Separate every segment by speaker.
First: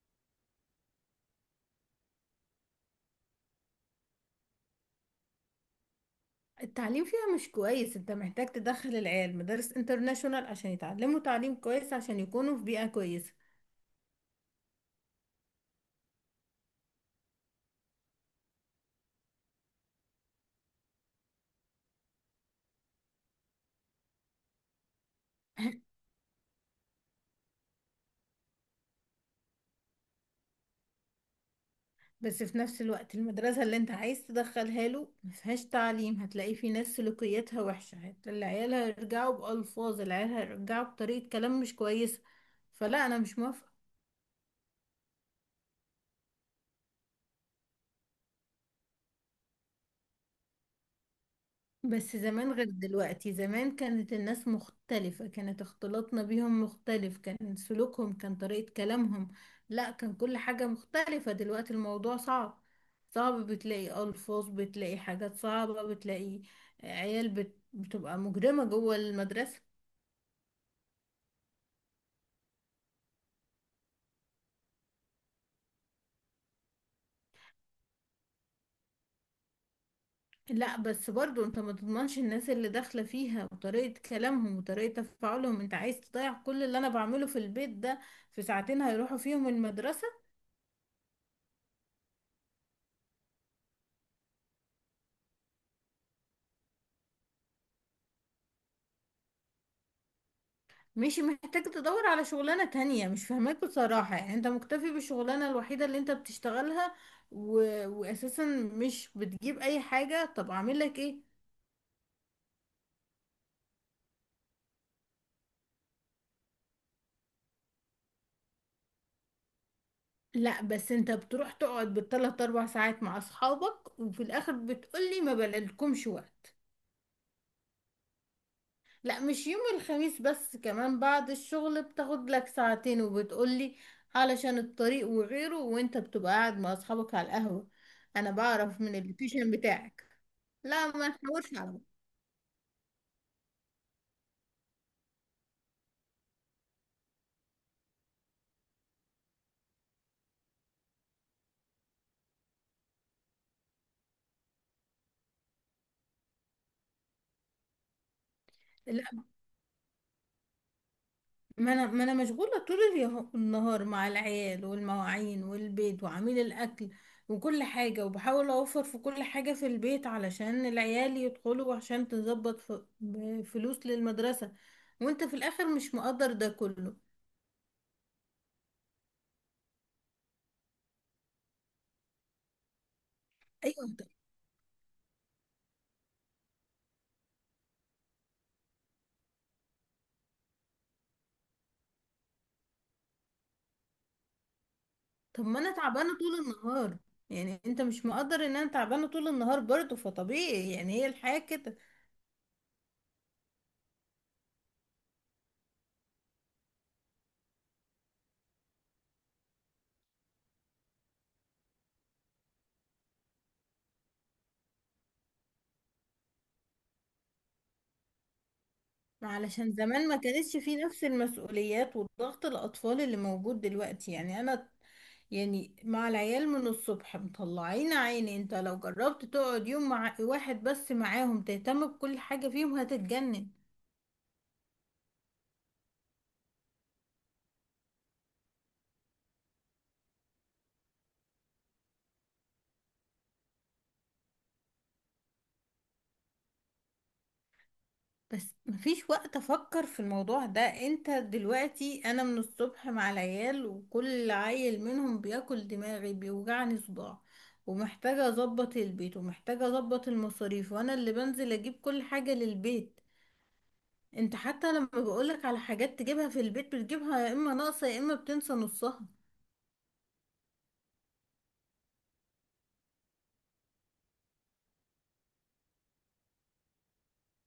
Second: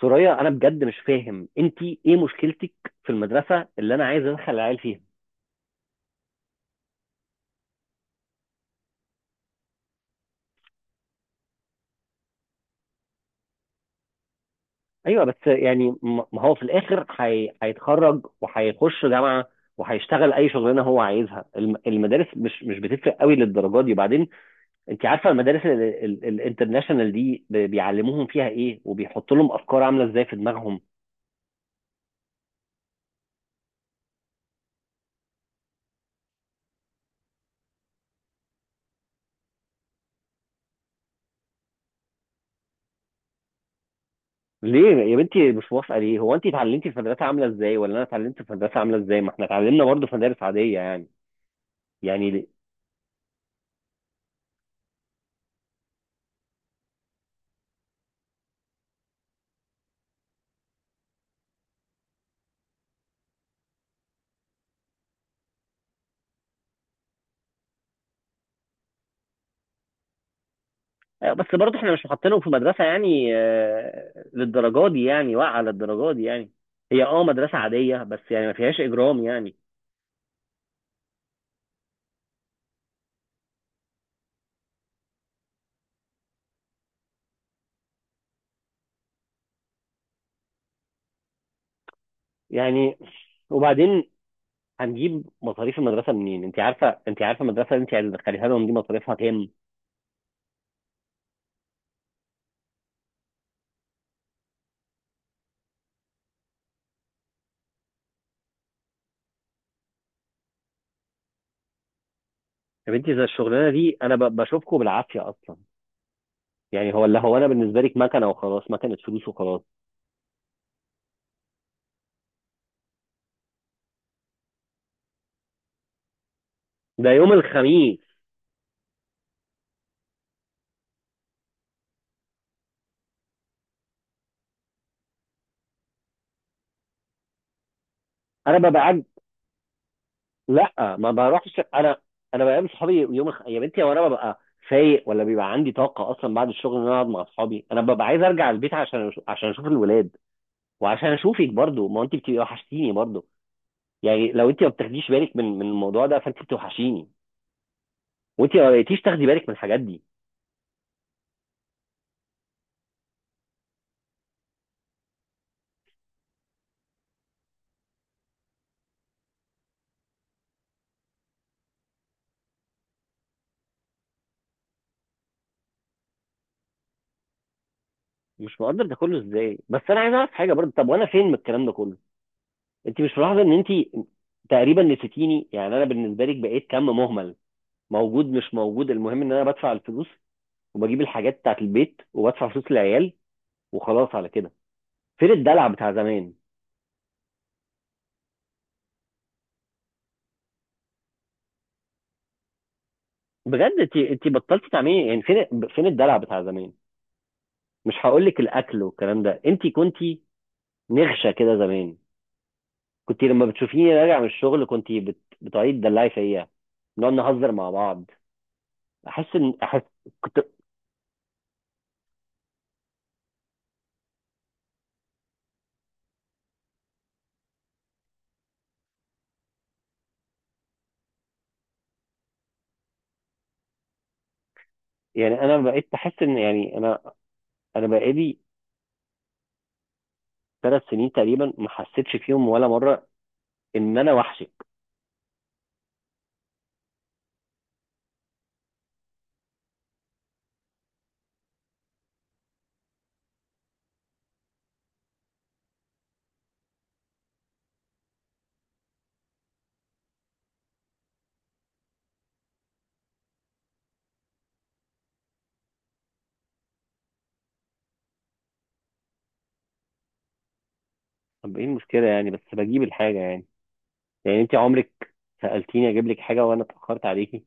Speaker 1: سوريا، انا بجد مش فاهم انت ايه مشكلتك في المدرسه اللي انا عايز ادخل العيال فيها.
Speaker 2: التعليم فيها مش كويس. انت محتاج تدخل العيال مدارس انترناشونال عشان يتعلموا تعليم كويس، عشان يكونوا في بيئة كويسة.
Speaker 1: ايوه، بس يعني ما هو في الاخر هيتخرج وهيخش جامعه، وهيشتغل اي شغلانه هو عايزها. المدارس مش بتفرق قوي للدرجه دي. وبعدين انت عارفه المدارس الانترناشونال دي بيعلموهم فيها ايه، وبيحطوا لهم افكار عامله ازاي في دماغهم.
Speaker 2: بس في نفس الوقت المدرسة اللي انت عايز تدخلها له مفيهاش تعليم، هتلاقي في ناس سلوكياتها وحشة، العيال هيرجعوا بألفاظ، العيال هيرجعوا بطريقة كلام مش كويسة. فلا، انا مش موافقة.
Speaker 1: ليه يا بنتي مش موافقه؟ ليه، هو انت اتعلمتي في مدرسه عامله ازاي، ولا انا اتعلمت في مدرسه عامله ازاي؟ ما احنا اتعلمنا برضه في مدارس عاديه يعني.
Speaker 2: بس
Speaker 1: يعني.
Speaker 2: زمان غير دلوقتي، زمان كانت الناس مختلفة، كانت اختلاطنا بيهم مختلف، كان سلوكهم، كان طريقة كلامهم. لا، كان كل حاجة مختلفة، دلوقتي الموضوع صعب. صعب، بتلاقي ألفاظ، بتلاقي حاجات صعبة، بتلاقي عيال بتبقى مجرمة جوه المدرسة.
Speaker 1: آه، بس برضه احنا مش محطينهم في مدرسة يعني آه، للدرجة دي، يعني واقعة للدرجة دي يعني. هي مدرسة عادية، بس يعني ما فيهاش إجرام يعني.
Speaker 2: لا بس برضو انت ما تضمنش الناس اللي داخلة فيها وطريقة كلامهم وطريقة تفاعلهم. انت عايز تضيع كل اللي انا بعمله في البيت ده في ساعتين هيروحوا فيهم المدرسة؟
Speaker 1: يعني. وبعدين، هنجيب مصاريف المدرسة منين؟ انت عارفة المدرسة اللي انت هتدخليها لهم دي مصاريفها كام؟
Speaker 2: ماشي، محتاج تدور على شغلانة تانية، مش فاهماك بصراحة. يعني انت مكتفي بالشغلانة الوحيدة اللي انت بتشتغلها و... واساسا مش بتجيب اي حاجة، طب اعمل لك ايه؟
Speaker 1: يا بنتي، زي الشغلانة دي انا بشوفكم بالعافية اصلا. يعني هو اللي هو انا بالنسبة لك مكنة وخلاص، مكنة فلوس وخلاص.
Speaker 2: لا بس انت بتروح تقعد بالثلاث اربع ساعات مع اصحابك وفي الاخر بتقولي ما بلاقيلكمش وقت.
Speaker 1: ده يوم الخميس.
Speaker 2: لا، مش يوم الخميس بس، كمان بعد الشغل بتاخد لك ساعتين وبتقولي علشان الطريق وغيره، وانت بتبقى قاعد مع اصحابك على القهوة، انا
Speaker 1: انا ببقى
Speaker 2: بعرف من
Speaker 1: قاعد.
Speaker 2: اللوكيشن بتاعك.
Speaker 1: لا،
Speaker 2: لا ما
Speaker 1: ما
Speaker 2: نحورش
Speaker 1: بروحش
Speaker 2: على
Speaker 1: انا. انا بقابل صحابي يوم يا بنتي، هو انا ببقى فايق، ولا بيبقى عندي طاقه اصلا بعد الشغل ان انا اقعد مع اصحابي؟ انا ببقى عايز ارجع البيت عشان اشوف الولاد، وعشان اشوفك برضو، ما انت بتبقي وحشتيني برضو. يعني لو انت ما بتاخديش بالك من الموضوع ده، فانت بتوحشيني. وانت ما بقيتيش
Speaker 2: بعض.
Speaker 1: تاخدي بالك من الحاجات دي.
Speaker 2: ما انا مشغوله طول النهار مع العيال والمواعين والبيت وعميل الاكل وكل حاجه، وبحاول اوفر في كل حاجه في البيت علشان العيال يدخلوا وعشان تظبط فلوس للمدرسه، وانت في الاخر مش مقدر ده كله.
Speaker 1: مش مقدر ده كله ازاي؟ بس انا عايز اعرف حاجه برضو، طب وانا فين من الكلام ده كله؟ انت مش ملاحظه ان انت
Speaker 2: ايوه، طب
Speaker 1: تقريبا نسيتيني؟ يعني انا بالنسبه لك بقيت كم مهمل، موجود مش موجود، المهم ان انا بدفع الفلوس وبجيب الحاجات بتاعت البيت وبدفع فلوس العيال وخلاص على كده. فين
Speaker 2: طب ما
Speaker 1: الدلع
Speaker 2: انا
Speaker 1: بتاع
Speaker 2: تعبانه
Speaker 1: زمان؟
Speaker 2: طول النهار. يعني انت مش مقدر ان انا تعبانه طول النهار برضه؟ فطبيعي يعني، هي الحياه كده.
Speaker 1: بجد انت بطلتي تعملي. يعني فين الدلع بتاع زمان؟ مش هقول لك الاكل والكلام ده. انت كنتي نغشه كده زمان. كنت لما بتشوفيني راجع من الشغل كنت بتقعدي تدلعي فيا، نقعد نهزر مع بعض.
Speaker 2: ما علشان
Speaker 1: احس.
Speaker 2: زمان ما
Speaker 1: كنت،
Speaker 2: كانتش في نفس المسؤوليات والضغط الأطفال اللي موجود دلوقتي. يعني أنا يعني مع العيال من الصبح مطلعين عيني، انت لو جربت تقعد يوم مع واحد بس معاهم تهتم بكل حاجة فيهم هتتجنن.
Speaker 1: يعني انا بقيت بحس ان، يعني انا انا بقالي 3 سنين تقريبا ما حسيتش فيهم ولا مره ان انا وحشك.
Speaker 2: بس مفيش وقت افكر في الموضوع ده، انت دلوقتي انا من الصبح مع العيال وكل عيل منهم بياكل دماغي بيوجعني صداع، ومحتاجة اظبط البيت، ومحتاجة اظبط المصاريف، وانا اللي بنزل اجيب كل حاجة للبيت. انت حتى لما بقولك على حاجات تجيبها في البيت بتجيبها يا اما ناقصة يا اما بتنسى نصها،
Speaker 1: طب ايه المشكله يعني؟ بس بجيب الحاجه يعني. يعني انت عمرك سالتيني اجيب لك حاجه وانا اتاخرت عليكي؟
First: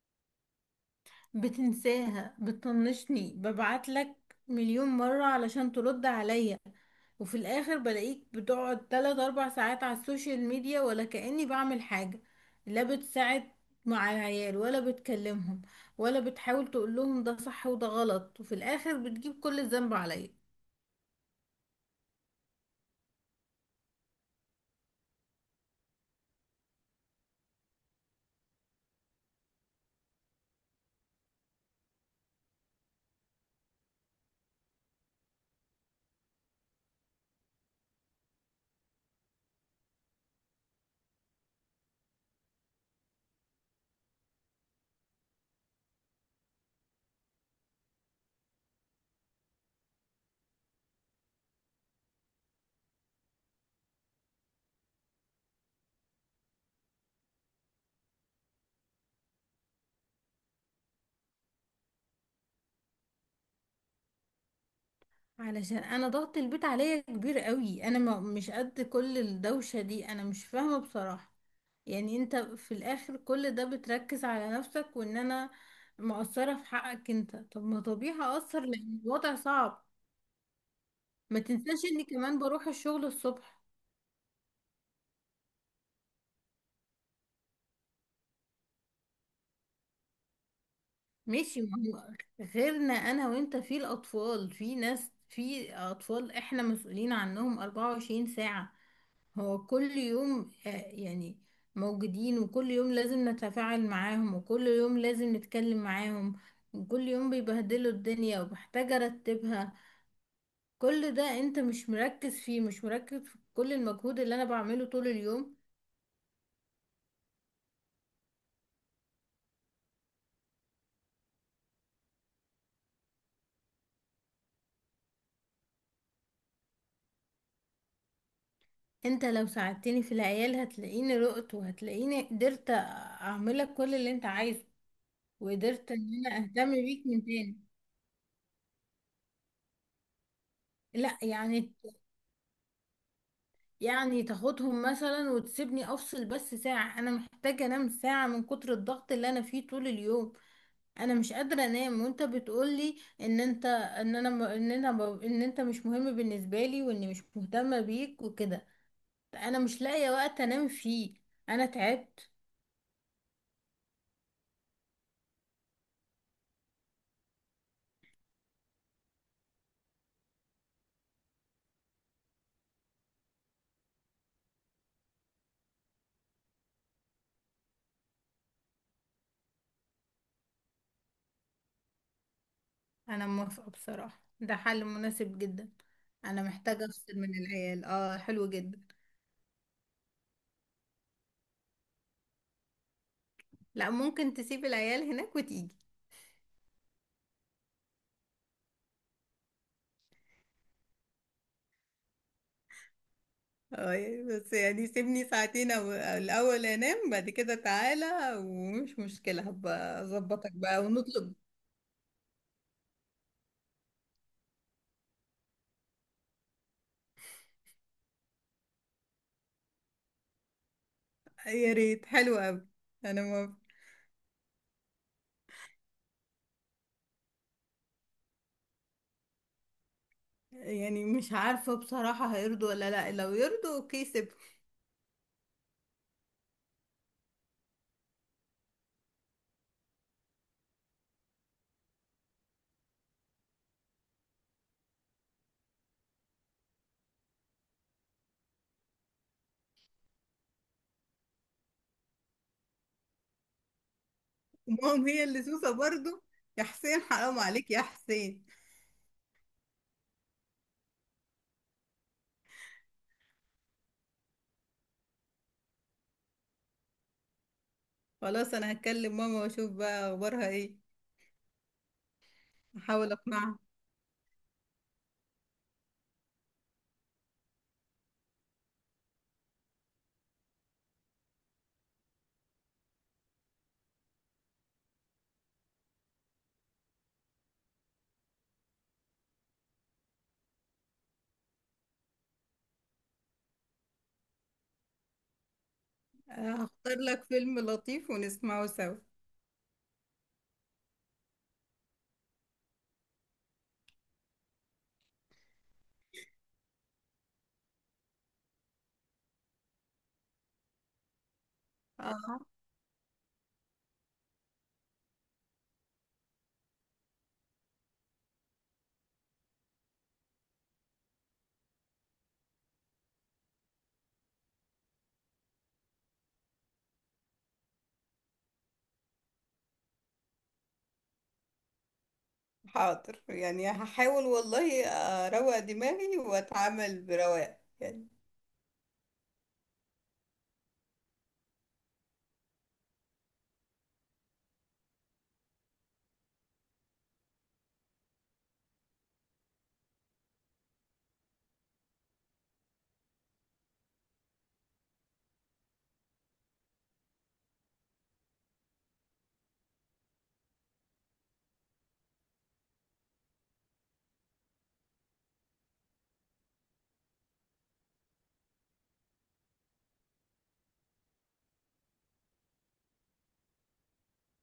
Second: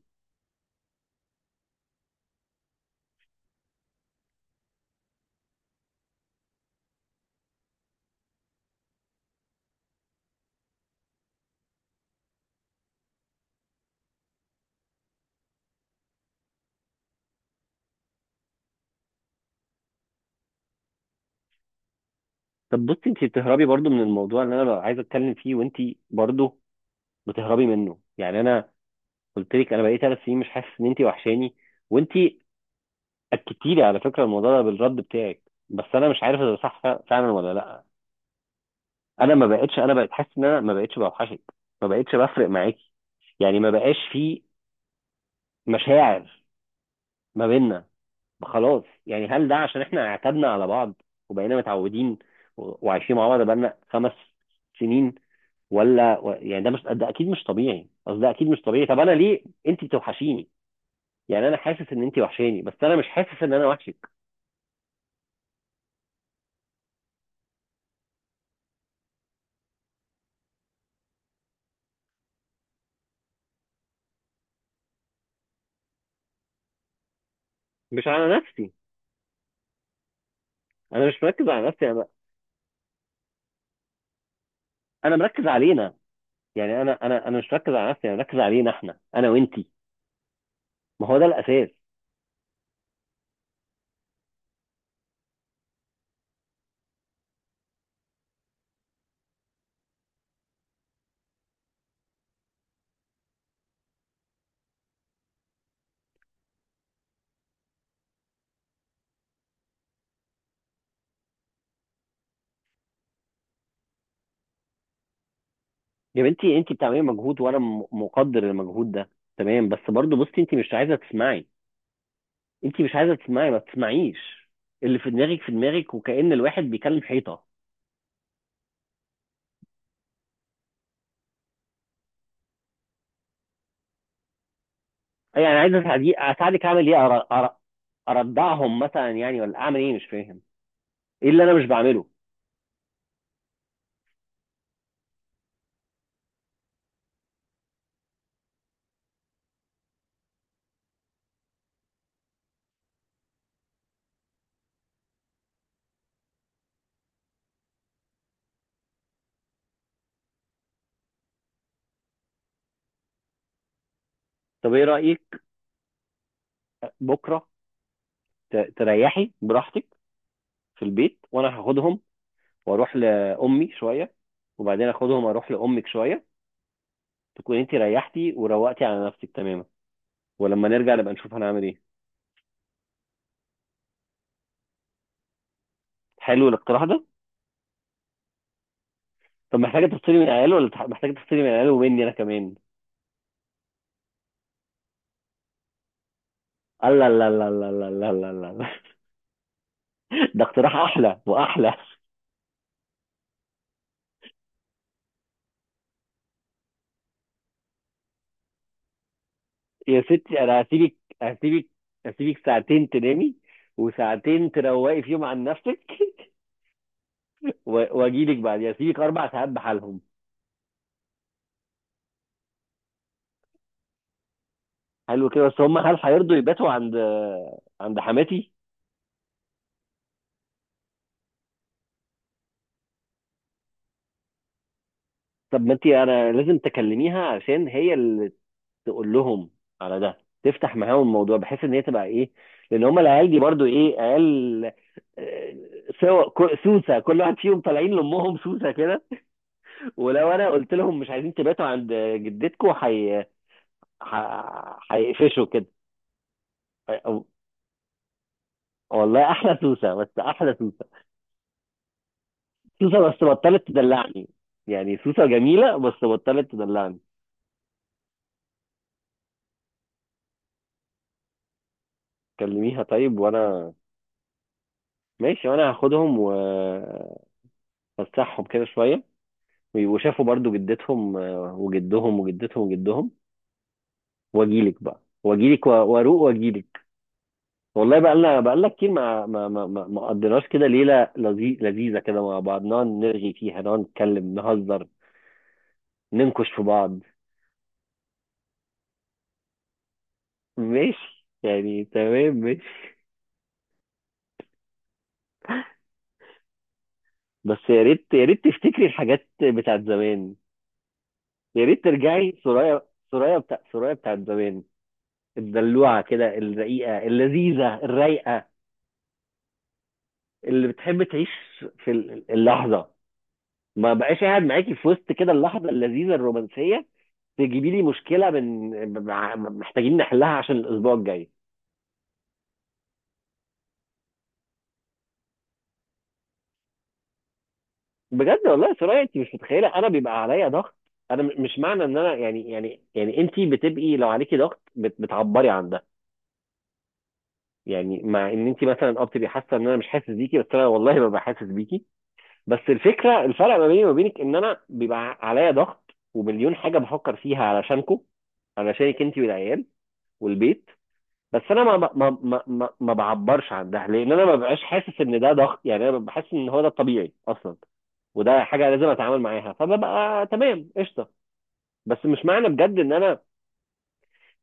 Speaker 2: بتنساها، بتطنشني، ببعتلك مليون مرة علشان ترد عليا، وفي الاخر بلاقيك بتقعد تلات اربع ساعات على السوشيال ميديا، ولا كأني بعمل حاجة. لا بتساعد مع العيال، ولا بتكلمهم، ولا بتحاول تقولهم ده صح وده غلط، وفي الاخر بتجيب كل الذنب عليا.
Speaker 1: طب بصي، انت بتهربي برضو من الموضوع اللي انا ببقى عايز اتكلم فيه، وانت برضو بتهربي منه. يعني انا قلت لك انا بقالي 3 سنين مش حاسس ان انت وحشاني، وانت اكدتي لي على فكره الموضوع ده بالرد بتاعك. بس انا مش عارف اذا ده صح فعلا ولا لا. انا ما بقتش، انا بقيت حاسس ان انا ما بقتش بوحشك، ما بقتش بفرق معاكي. يعني ما بقاش في مشاعر ما بيننا، خلاص. يعني هل ده عشان احنا اعتدنا على بعض وبقينا متعودين وعايشين مع بعض بقالنا 5 سنين؟ ولا يعني ده مش، ده اكيد مش طبيعي. قصدي ده اكيد مش طبيعي. طب انا ليه انت بتوحشيني؟ يعني انا حاسس ان انت وحشاني، بس انا مش حاسس ان انا وحشك.
Speaker 2: علشان انا ضغط البيت عليا كبير قوي، انا ما مش قد كل الدوشة دي. انا مش فاهمة بصراحة، يعني انت في الاخر كل ده بتركز على نفسك، وان انا مقصرة في حقك. انت طب ما
Speaker 1: مش
Speaker 2: طبيعي
Speaker 1: على
Speaker 2: اقصر
Speaker 1: نفسي.
Speaker 2: لان الوضع صعب.
Speaker 1: انا مش
Speaker 2: ما
Speaker 1: مركز على
Speaker 2: تنساش
Speaker 1: نفسي،
Speaker 2: اني
Speaker 1: انا
Speaker 2: كمان بروح الشغل الصبح.
Speaker 1: انا مركز علينا. يعني انا مش مركز على نفسي، انا مركز علينا احنا، انا وانتي. ما هو ده
Speaker 2: ماشي،
Speaker 1: الاساس.
Speaker 2: ما هو غيرنا انا وانت في الاطفال، في ناس في اطفال احنا مسؤولين عنهم 24 ساعة. هو كل يوم، آه، يعني موجودين، وكل يوم لازم نتفاعل معاهم، وكل يوم لازم نتكلم معاهم، وكل يوم بيبهدلوا الدنيا وبحتاج ارتبها. كل ده انت مش مركز فيه، مش مركز في كل المجهود اللي انا بعمله طول اليوم.
Speaker 1: يا بنتي، انت بتعملي مجهود وانا مقدر المجهود ده، تمام. بس برضه بصي، انت مش عايزه تسمعي. انت مش عايزه تسمعي، ما تسمعيش. اللي في دماغك في دماغك، وكأن الواحد بيكلم حيطه.
Speaker 2: انت لو ساعدتني في العيال هتلاقيني رقت، وهتلاقيني قدرت اعملك كل اللي انت عايزه،
Speaker 1: اي انا عايز
Speaker 2: وقدرت ان
Speaker 1: اساعدك.
Speaker 2: انا
Speaker 1: اساعدك
Speaker 2: اهتم
Speaker 1: اعمل ايه؟
Speaker 2: بيك من تاني.
Speaker 1: اردعهم مثلا يعني، ولا اعمل ايه؟ مش فاهم
Speaker 2: لا
Speaker 1: ايه اللي انا مش
Speaker 2: يعني،
Speaker 1: بعمله.
Speaker 2: يعني تاخدهم مثلا وتسيبني افصل بس ساعة، انا محتاجة انام ساعة من كتر الضغط اللي انا فيه طول اليوم. انا مش قادرة انام، وانت بتقولي ان انت ان انا م- ان انا ب- ان انت مش مهم بالنسبة لي واني مش مهتمة بيك وكده. انا مش لاقية وقت انام فيه، انا تعبت.
Speaker 1: طب ايه رأيك بكره تريحي براحتك في البيت، وانا هاخدهم واروح لامي شويه، وبعدين اخدهم اروح لامك شويه. تكون انت ريحتي وروقتي على نفسك تماما، ولما نرجع نبقى نشوف هنعمل ايه.
Speaker 2: انا موافقة بصراحة، ده حل مناسب جدا. انا
Speaker 1: حلو الاقتراح
Speaker 2: محتاجة
Speaker 1: ده.
Speaker 2: افصل من العيال، اه حلو جدا.
Speaker 1: طب محتاجه تفصلي من العيال، ولا محتاجه تفصلي من العيال ومني انا كمان؟
Speaker 2: لا، ممكن تسيب العيال هناك وتيجي.
Speaker 1: الله، الله، الله، الله، الله، الله، الله، الله، الله. ده اقتراح احلى واحلى.
Speaker 2: اه، بس يعني سيبني ساعتين او الاول انام، بعد كده تعالى ومش مشكلة،
Speaker 1: يا
Speaker 2: هبقى
Speaker 1: ستي،
Speaker 2: اظبطك
Speaker 1: انا
Speaker 2: بقى ونطلب.
Speaker 1: هسيبك هسيبك ساعتين تنامي، وساعتين تروقي فيهم عن نفسك. واجيلك بعد. يعني هسيبك 4 ساعات بحالهم.
Speaker 2: يا ريت، حلو قوي. انا ما
Speaker 1: حلو كده. بس هم، هل هيرضوا يباتوا عند حماتي؟
Speaker 2: يعني مش عارفة بصراحة، هيرضوا ولا لا؟ لو يرضوا اوكي سيب.
Speaker 1: طب ما انت، انا لازم تكلميها، عشان هي اللي تقول لهم على ده، تفتح معاهم الموضوع بحيث ان هي تبقى ايه. لان هم العيال دي برضو ايه؟ عيال. آه، سوا سوسه. كل واحد فيهم طالعين لامهم سوسه كده. ولو انا قلت لهم مش عايزين تباتوا عند جدتكم،
Speaker 2: ماما هي اللي
Speaker 1: هيقفشوا كده.
Speaker 2: سوسة برضو، يا حسين
Speaker 1: أو-
Speaker 2: حرام عليك يا حسين.
Speaker 1: والله احلى سوسه، بس احلى سوسه. سوسه بس بطلت تدلعني. يعني سوسه جميله بس بطلت تدلعني.
Speaker 2: خلاص، انا هتكلم ماما واشوف بقى اخبارها ايه،
Speaker 1: كلميها
Speaker 2: احاول
Speaker 1: طيب،
Speaker 2: اقنعها.
Speaker 1: وانا. ماشي، وانا هاخدهم وفسحهم كده شويه، وشافوا برضو جدتهم وجدهم وجدتهم وجدهم. واجيلك بقى، واجيلك واروق واجيلك. والله بقى لنا، بقى لنا كتير ما قضيناش كده ليله لذيذه كده مع بعض، نقعد نرغي فيها، نقعد نتكلم نهزر، ننكش في
Speaker 2: هختار
Speaker 1: بعض.
Speaker 2: لك فيلم لطيف ونسمعه سوا.
Speaker 1: ماشي يعني، تمام، ماشي. بس يا ريت، يا ريت تفتكري الحاجات بتاعت زمان. يا ريت ترجعي سرايا، سرايا بتاع سرايا بتاعت زمان. الدلوعه كده، الرقيقه اللذيذه الرايقه، اللي بتحب تعيش في اللحظه. ما بقاش قاعد معاكي في وسط كده اللحظه اللذيذه الرومانسيه. تجيبي لي مشكله محتاجين نحلها عشان الاسبوع الجاي.
Speaker 2: حاضر، يعني هحاول والله اروق دماغي واتعامل برواق يعني.
Speaker 1: بجد والله يا سرايا، انت مش متخيله انا بيبقى عليا ضغط. انا مش معنى ان انا، يعني انت بتبقي لو عليكي ضغط بتعبري عن ده. يعني مع ان انت مثلا بتبقي حاسه ان انا مش حاسس بيكي، بس انا والله ببقى حاسس بيكي. بس الفكره، الفرق ما بيني وما بينك، ان انا بيبقى عليا ضغط ومليون حاجه بفكر فيها علشانكم، علشانك انت والعيال والبيت. بس انا ما بعبرش عن ده، لان انا ما ببقاش حاسس ان ده ضغط. يعني انا بحس ان هو ده الطبيعي اصلا، وده حاجه لازم اتعامل معاها، فببقى تمام قشطه. بس مش معنى بجد ان انا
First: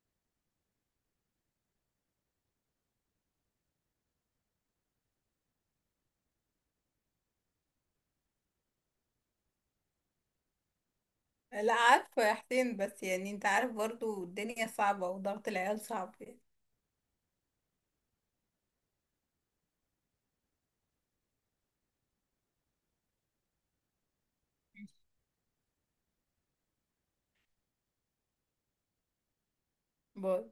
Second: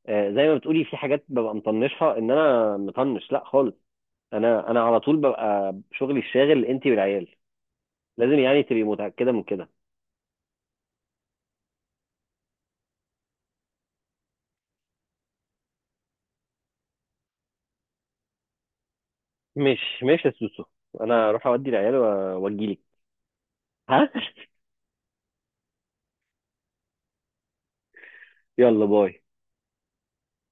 Speaker 1: آه، زي ما بتقولي في حاجات ببقى مطنشها، ان انا مطنش. لا خالص. انا على طول ببقى شغلي الشاغل انتي والعيال. لازم يعني تبقي متاكده من كده.
Speaker 2: لا عارفة يا حسين، بس يعني انت عارف برضو الدنيا صعبة، وضغط العيال صعب يعني.
Speaker 1: مش يا سوسو، انا اروح اودي العيال واجيلك. ها. يلا باي.
Speaker 2: باي.